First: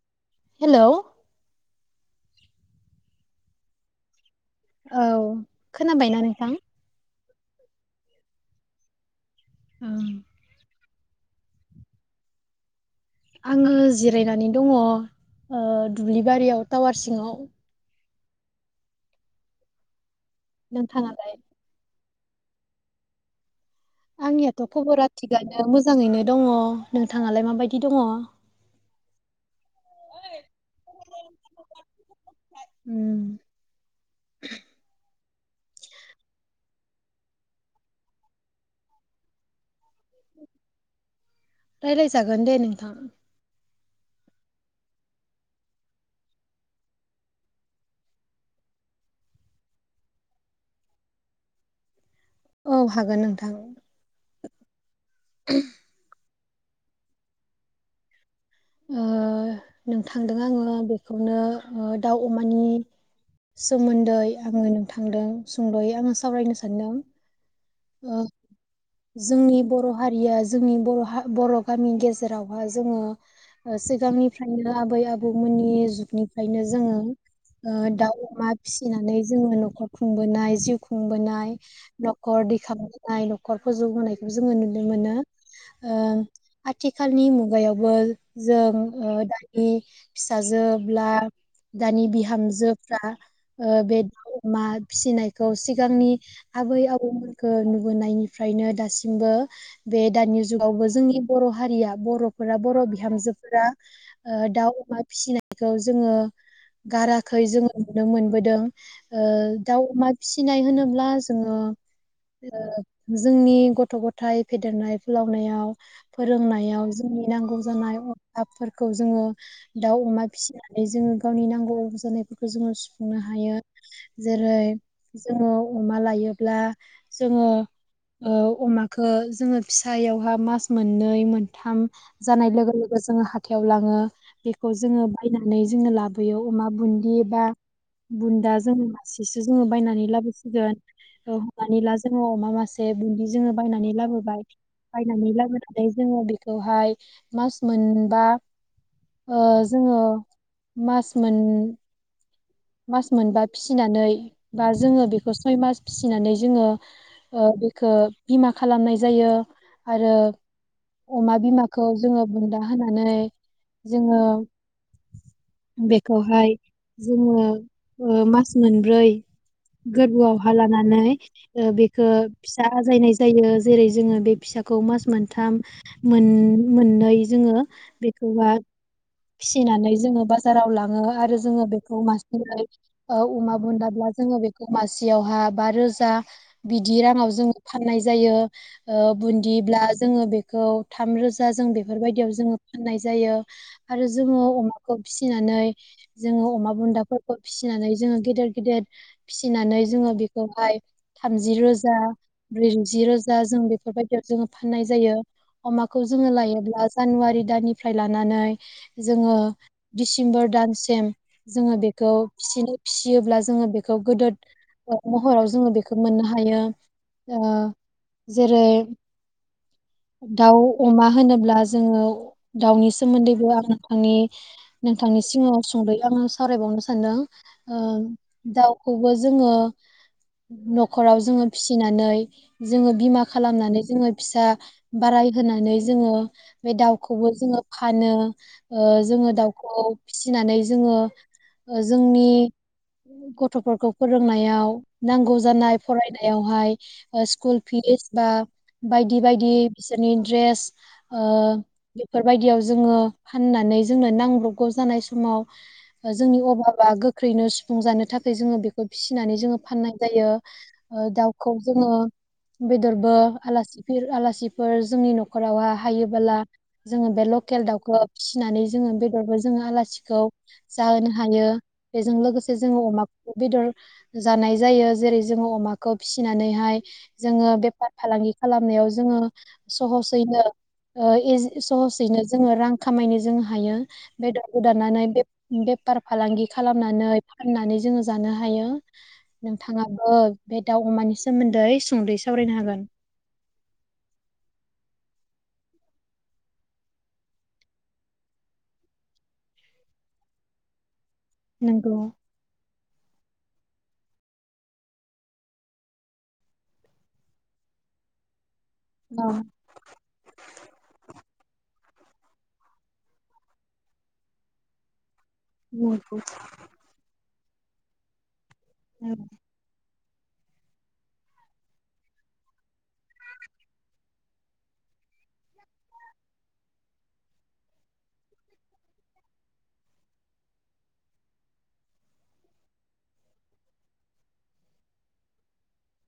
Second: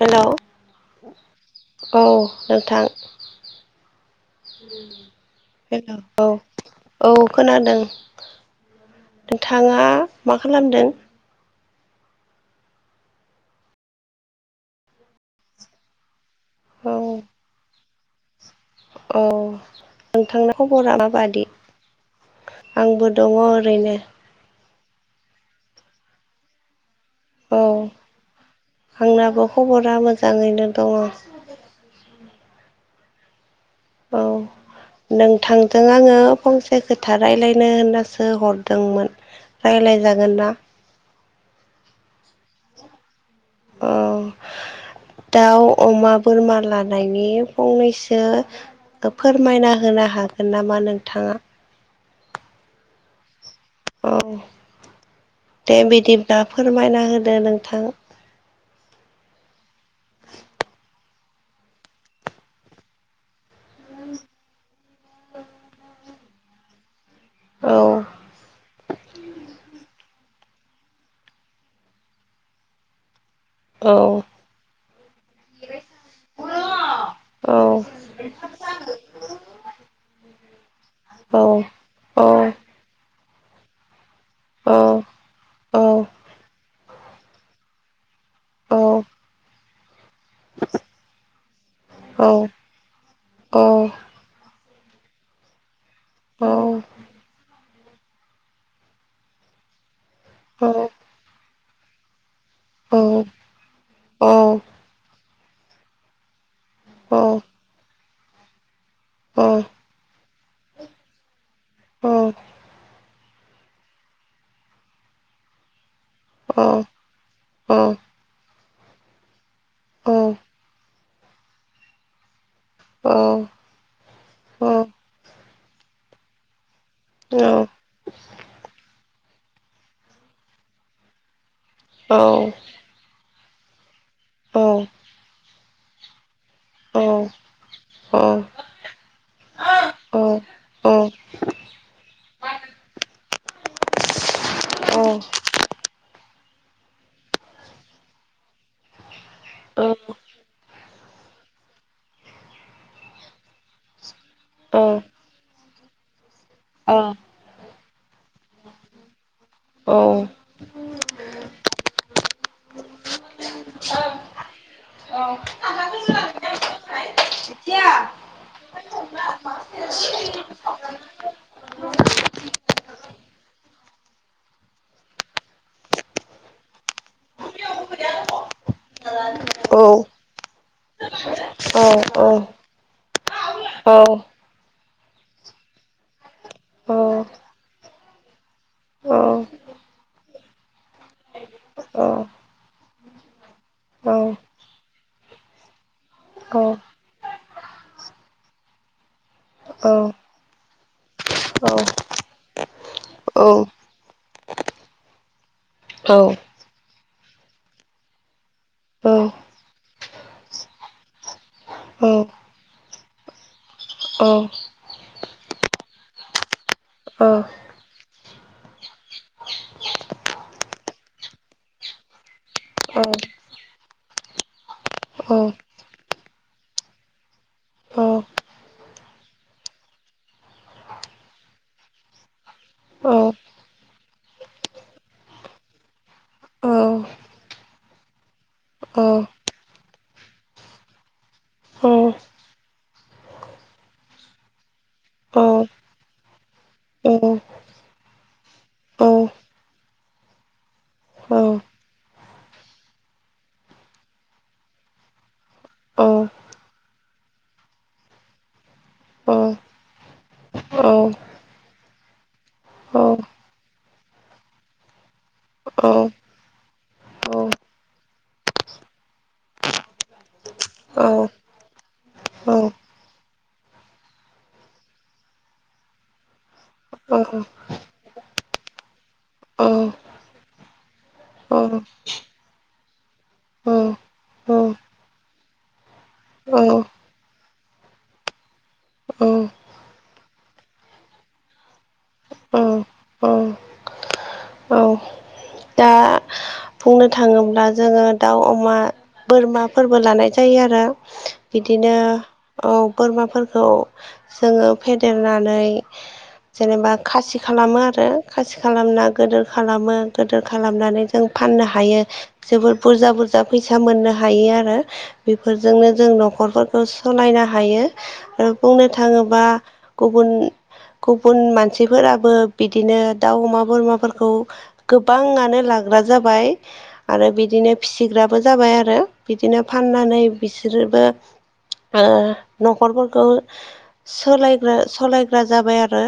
Hello hello औ नोंथां औ खोनाबायना औ नोंथां? औ खोनादों नोंथाङा मा खालामदों? आङो जिरायनानै दङ' ओ दुब्लि बारियाव औ टावार सिङाव औ नोंथांना खबरा नोंथाङालाय? माबादि? आंबो दङ' ओरैनो थ' खबरा थिगानो मोजाङैनो दङ' नोंथाङालाय औ माबायदि दङ? आंनाबो खबरा मोजाङैनो दङ' उम [inaudible] औ नोंथांजों आङो फंसे खोथा रायलायनो होननासो हरदोंमोन रायलायजागोन ना? रायलाय जागोन दे नोंथां अ दाउ अमा बोरमा लानायनि फंनैसो फोरमायना होनो हागोन नामा नोंथाङा? औ हागोन नोंथां अ दे बिदि दा फोरमायना होदो नोंथां ओ नोंथांदों आङो बेखौनो ओ दाउ अमानि सोमोन्दै आङो नोंथांदों सुंद'यै आङो सावरायनो सानदों। औ ओ जोंनि बर' हारिया जोंनि बर' हा बर' गामिनि गेजेरावहाय जोङो ओ औ सिगांनिफ्रायनो आबै आबौमोननि जुगनिफ्रायनो जोङो औ ओ दाउ अमा फिसिनानै जोङो न'खर खुंबोनाय जिउ औ खुंबोनाय औ न'खर दैखांबोनाय न खर फोजौबोनाय जोङो नुनो मोनो औ ओ आं थिखालनि मुगायावबो जों औ ओ दानि फिसाजोब्ला दानि औ बिहामजोफ्रा औ ओ बे दउ अमा फिसिनायखौ सि सिगांनि औ औ आबै आबौमोनखौ न होनाय ओमफ्रायनो दासिमबो बे दानि जुगावबो जोंनि बर' हारिया बर'फोरा बर' बिहामजोफोरा दाउ अमा फिसिनाय बेखौ जोङो गाराखै जोङो नुनो मोनबोदों दाउ अमा फिसिनाय होनोब्ला जोङो जोंनि गथ' गथायाइ फेदेरनाय फोलावनायाव फोरोंनायाव नि नांगौ जानाय हपफोरखौ जोङो दाउ अमा फिसिनानै जोङो गावनि नांगौ जानायफोरखौ जोङो सुफुंनो हायो जेरै जोङो अमा लायोब्ला जोङो ओ अमाखौ जोङो फिसायावहा मास मोननै मोनथाम जानाय लोगो लोगो जोङो हाथायाव लाङो बेखौ जोङो बायनानै जोङो लाबोयो अमा बुन्दि बा बुन्दा जोङो मासेसो जोङो बायनानै लाबोसिगोन हमनानै ला जोङो अमा मासे बुन्दि जोङो बायनानै लाबोबाय बायनानै लाबोनानै जोङो बेखौहाय मास मोनबा ओ जोङो मास मोन मास मोनबा फिसिनानै बा जोङो बेखौ सय मास फिसिनानै जोङो बेखौ बिमा खालामनाय जायो आरो अमा बिमाखौ जोङो बुनदा होनानै जोङो बेखौहाय जोङो ओ मास मोनब्रै गोरबोआवहा लानानै बेखौ फिसा आजायनाय जायो जेरै जोङो बे फिसाखौ मास मोनथाम मोननै जोङो बेखौहाय फिसिनानै जोङो बाजाराव लाङो आरो जोङो बेखौ मास अमा बुन्दाब्ला जोङो बेखौ मासेयावहा बा रोजा बिदि राङाव जोङो फाननाय जायो औ बुन्दिब्ला जोङो बेखौ थाम रोजा जों औ बेफोरबायदियाव जोङो फाननाय जायो आरो जोङो अमाखौ फिसिनानै जोङो अमा बुन्दाफोर फिसिनानै जोङो गेदेर गेदेर फिसिनानै जोङो बेखौहाय थामजि रोजा ब्रैजि रोजा जों बेफोरबायदियाव जोङो फाननाय जायो अमाखौ जोङो लायोब्ला जानुवारि दाननिफ्राय लानानै जोङो दिडसेम्बर दानसिम जोङो बे फिसिनो फिसियोब्ला जोङो बेखौ गोदद महराव जोङो बेखौ मोननो हायो जेरै दाउ अमा होनोब्ला जोङो दाउनि सोमोन्दैबो आं नोंथांनि नोंथांनि सिगाङाव सुंद'ै आङो सावरायबावनो सान सानो दाउखौबो जोङो न'खराव जोङो फिसिनानै जोङो बिमा खालामनानै जोङो फिसा बाराय होनानै जोङो बे दाउखौबो जोङो फानो जोङो दाउखौ फिसिनानै जोङो जोंनि गथ'फोरखौ फोरोंनायाव नांगौ जानाय फरायनायावहाय स्कुल फिस बा बायदि औ बायदि बिसोरनि ड्रेस बेफोरबायदियाव जोङो फाननानै जोंनो नांब्रबगौ जानाय समाव जोंनि माबा गोख्रैनो सुफुं जानो थाखाय जोङो बेखौ फिसिनानै जोङो फाननाय जायो दाउखौ जोङो बेदरबो आलासि आलासिफोर जोंनि न'खरावहा हायोबोला जोङो बे लकेल दाउखौ फिसिनानै जोङो बेदरबो जोङो आलासिखौ जाहो हायो बेजों लोगोसे जोङो अमाखौबो बेदर जानाय जायो जेरै जोङो अमाखौ फिसिनानैहाय जोङो बेफार फालांगि खालामनायाव जोङो सहसैनो सहसैनो जोङो रां खामायनो जों हायो बेदरखौदाननानै बे फार फालांगि खालामनानै फाननानै जोङो जानो हायो नोंथाङाबो बे दाउ अमानि सोमोन्दै सुंदै सावरायनो हागोन दा बुंनो थाङोब्ला जोङो दाउ अमा बोरमाफोरबो लानाय जायो आरो बिदिनो नंगौ औ बोरमा खौ जोङो फेदेरनानै जेनेबा खासि खालामो आरो खासि खालामना औ गिदोर खालामो गिदिर खालामनानै फाननो हायो जोबोर बुरजा बुरजा फैसा मोननो हायो आरो बेफोरजोंनो जों न'खरफोरखौ सोलायना हायो हायो ओ बुंनो थाङोबा गुबुन गुबुन मानसिफोराबो बिदिनो दाउ अमा बोरमाफोरखौ गोबाङानो लाग फ्रा जाबाय आरो बिदिनो फिसिग्राबो जाबाय आरो बिदिनो फाननानै बिसोरबो न'खरफोरखौ सायग्रा सालायग्रा जाबाय आरो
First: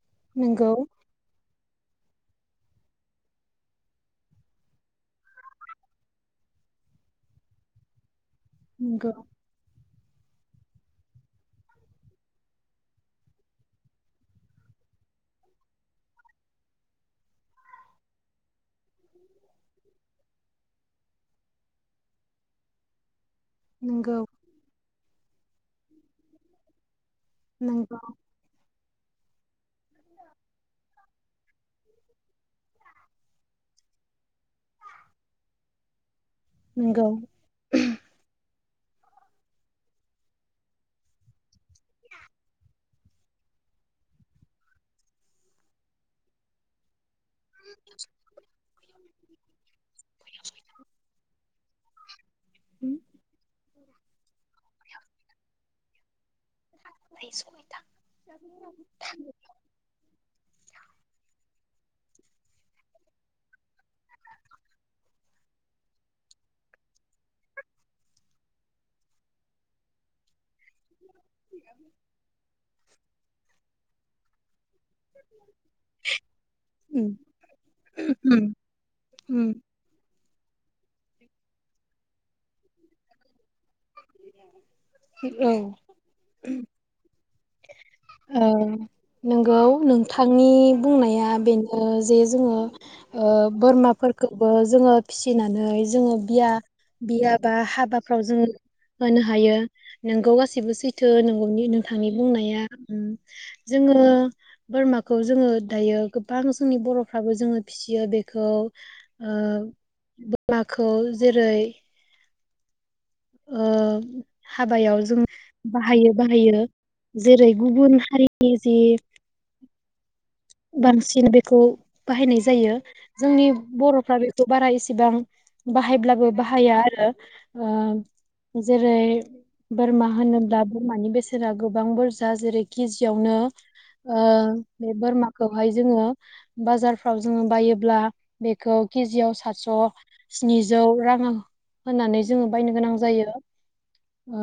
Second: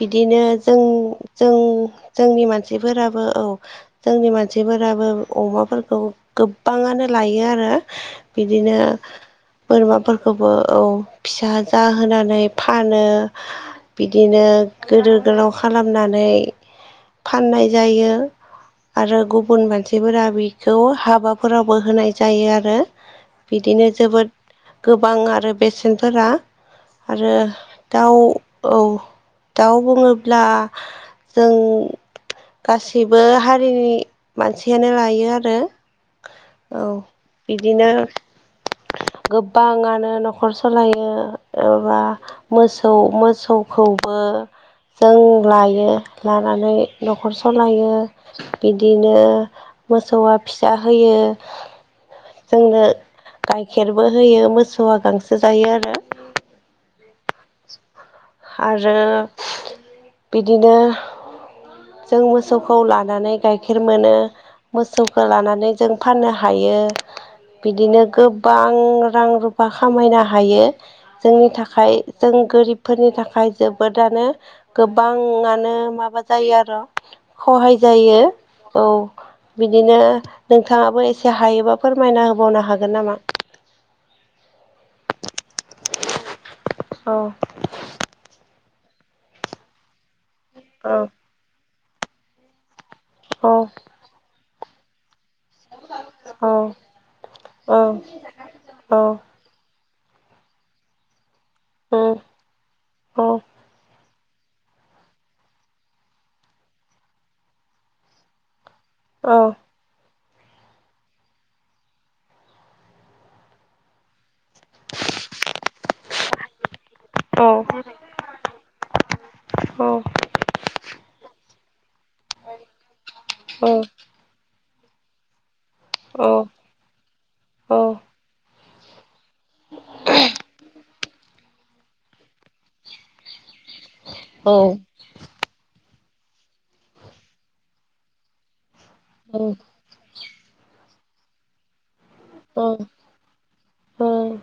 बिदिनो नंगौ जों औ जों जोंनि मानसिफोराबो औ जोंनि मानसिफोराबो अमाफोरखौ गोबाङानो लायो आरो। बिदिनो नंगौ नंगौ बोरमाफोरखौबो औ फिसा जाहोनानै फानो बिदिनो गोदोर गोलाव खालामनानै फाननाय जायो। आरो गुबुन मानसिफोरा बेखौ हाबाफोरावबो होनाय जायो आरो बिदिनो नंगौ जोबोद गो गोबां आरो बेसेनफोरा आरो नंगौ दाउ औ दाउ बुङोब्ला जों गासिबो हारि हारिनि मानसियानो लायो आरो औ नंगौ बिदिनो गोबाङानो न'खर सालायो। माबा मोसौ मोसौ मोसौखौबो जों लायो लानानै न'खर सालायो बिदिनो मोसौआ फिसा होयो जोंनो गाय गाइखेरबो होयो मोसौआ गांसो जायो आरो [inaudible] आरो [inaudible] बिदिनो जों मोसौखौ लानानै गाइखेर मोनो मोसौखौ लानानै जों फाननो हायो बिदिनो गोबां रां रुफा खामायनो हायो। जोंनि थाखाय जों गोरिब थाखाय जोबोदानो गोबाङानो माबा जायो आरो' उम सहाय जायो उम औ उम बिदिनो नोंथाङाबो एसे हायोबा फोरमायना होबावनो हागोन नामा? औ औ नोंगौ नोंथां नि औ बुंनाया बेनो जे जोङो औ बोरमाफोरखौबो जोङो फिसि फिसिनानै जोङो औ बिया बिया बा औ हाबाफ्राव जों औ होनो हायो। नोंगौ गासैबो सैथो नोंगौ नि औ नोंथांनि बुंनाया औ जोङो बोरमाखौ जोङो दायो गोबां जोंनि बर'फ्राबो जोङो फिसियो बेखौ आ नाखौ जेरै ओ हाबायाव जों बाहायो बाहायो जेरै गुबुन हारिनि जि बांसिन बेखौ बाहायनाय जायो जोंनि बर'फ्रा बेखौ बारा एस दां औ बाहायब्लाबो बाहाया आरो औ ओ जेरै बोरमा होनोब्ला बोरमानि बेसेना गोबां बुरजा जेरै केजियावनो ओ औ बेे बोरमा जोङो बाजारफोराव जोङो बायोब्ला बेक खौ केजियाव सातस' स्निजौ राङो होननानै जोङो औ बायनो गोनां जायो ओ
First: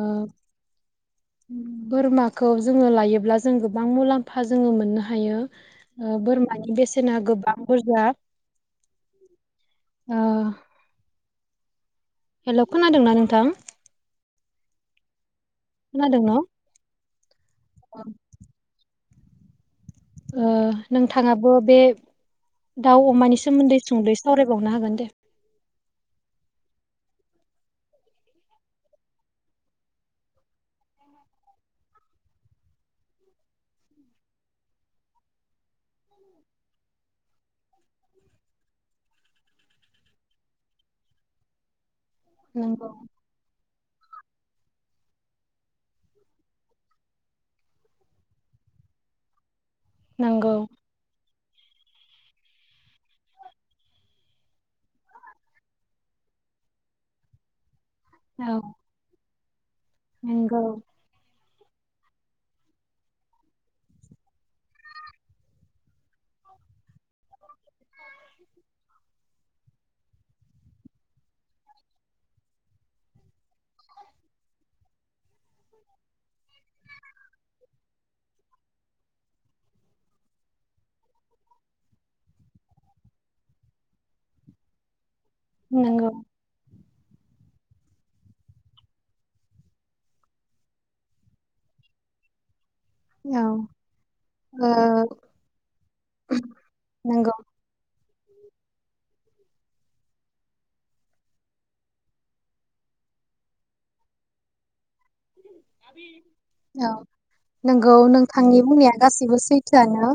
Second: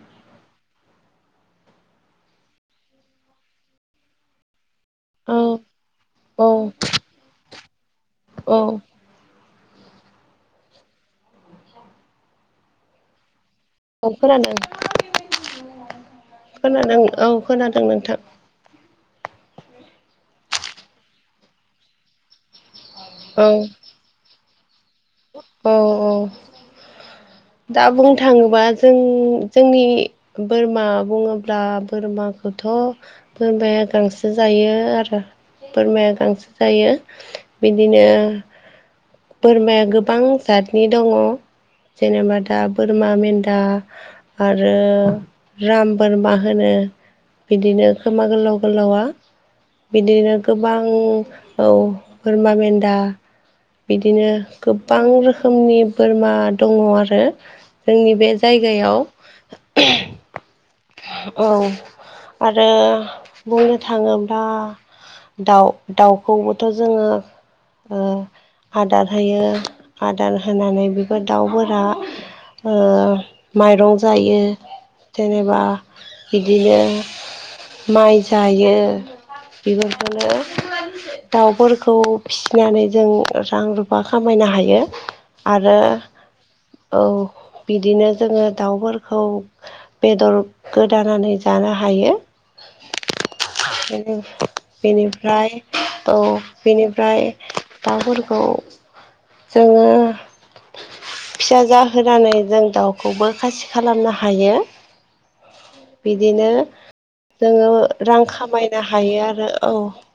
बोरमाखौ जोङो लायोब्ला जों गोबां मुलाम्फा जोङो मो ननो हायो औ ओ औ बोरमानि बेसेना गोबां बुरजा औ ओ हेलौ खोनादोंना नोंथां न'फोरानो खोनादों न' औ खोनादों नोंथां ओ नोंथाङाबो बे दाउ अमानि औ सोमोन्दै सुंदैयै सावराय बावनो हागोन दे औ औ दा बुंनो थाङोबा जों जोंनि बोरमा बुङोब्ला बोरमाखौथ' बोरमाया गांसो जायो आरो बोरमाया गांसो जायो बिदिनो बोरमाया गोबां जातनि दङ' जेनेबा दा नंगौ बोरमा मेन्दा आरो राम बोरमा होनो बिदिनो खोमा गोलाव गोलावा बिदिनो नंगौ गोबां औ बोरमा मेन्दा बिदिनो गोबां रोखोमनि बोरमा दङ' आरो जोंनि बे औ जायगायाव नंगौ औ आरो बुंनो थाङोब्ला दाउ दाउखौबोथ' जोङो ओ आदार होयो आदार होनानै बेफोर दाउफोरा ओ माइरं जायो। जेनेबा बिदिनो माइ जायो बेफोरखौनो दाउफोरखौ फिसिनानै जों रां रुफा खामायनो हायो। आरो नंगौ औ बिदिनो जोङो दाउफोरखौ बेदर गोदानानै जानो हायो। औ ओ बेनि-बेनिफ्राय औ बेनिफ्राय नंगौ दाउफोर [unintelligible] जोङो फिसा जाहोनानै जों दाउखौबो खासि खालामनो हायो बिदिनो औ जोङो नंगौ रां नोंथांनि खामायनो बुंनाया हायो गासैबो आरो औ सैथोआनो।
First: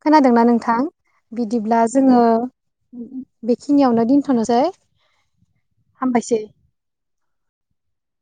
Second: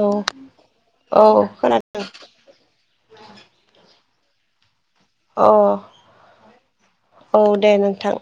औ खोनादोंना नोंथां? औ बिदिब्ला खोनादों जोङो बेखिनियावनो दि थ'नोसै। अ औ दे नोंथां।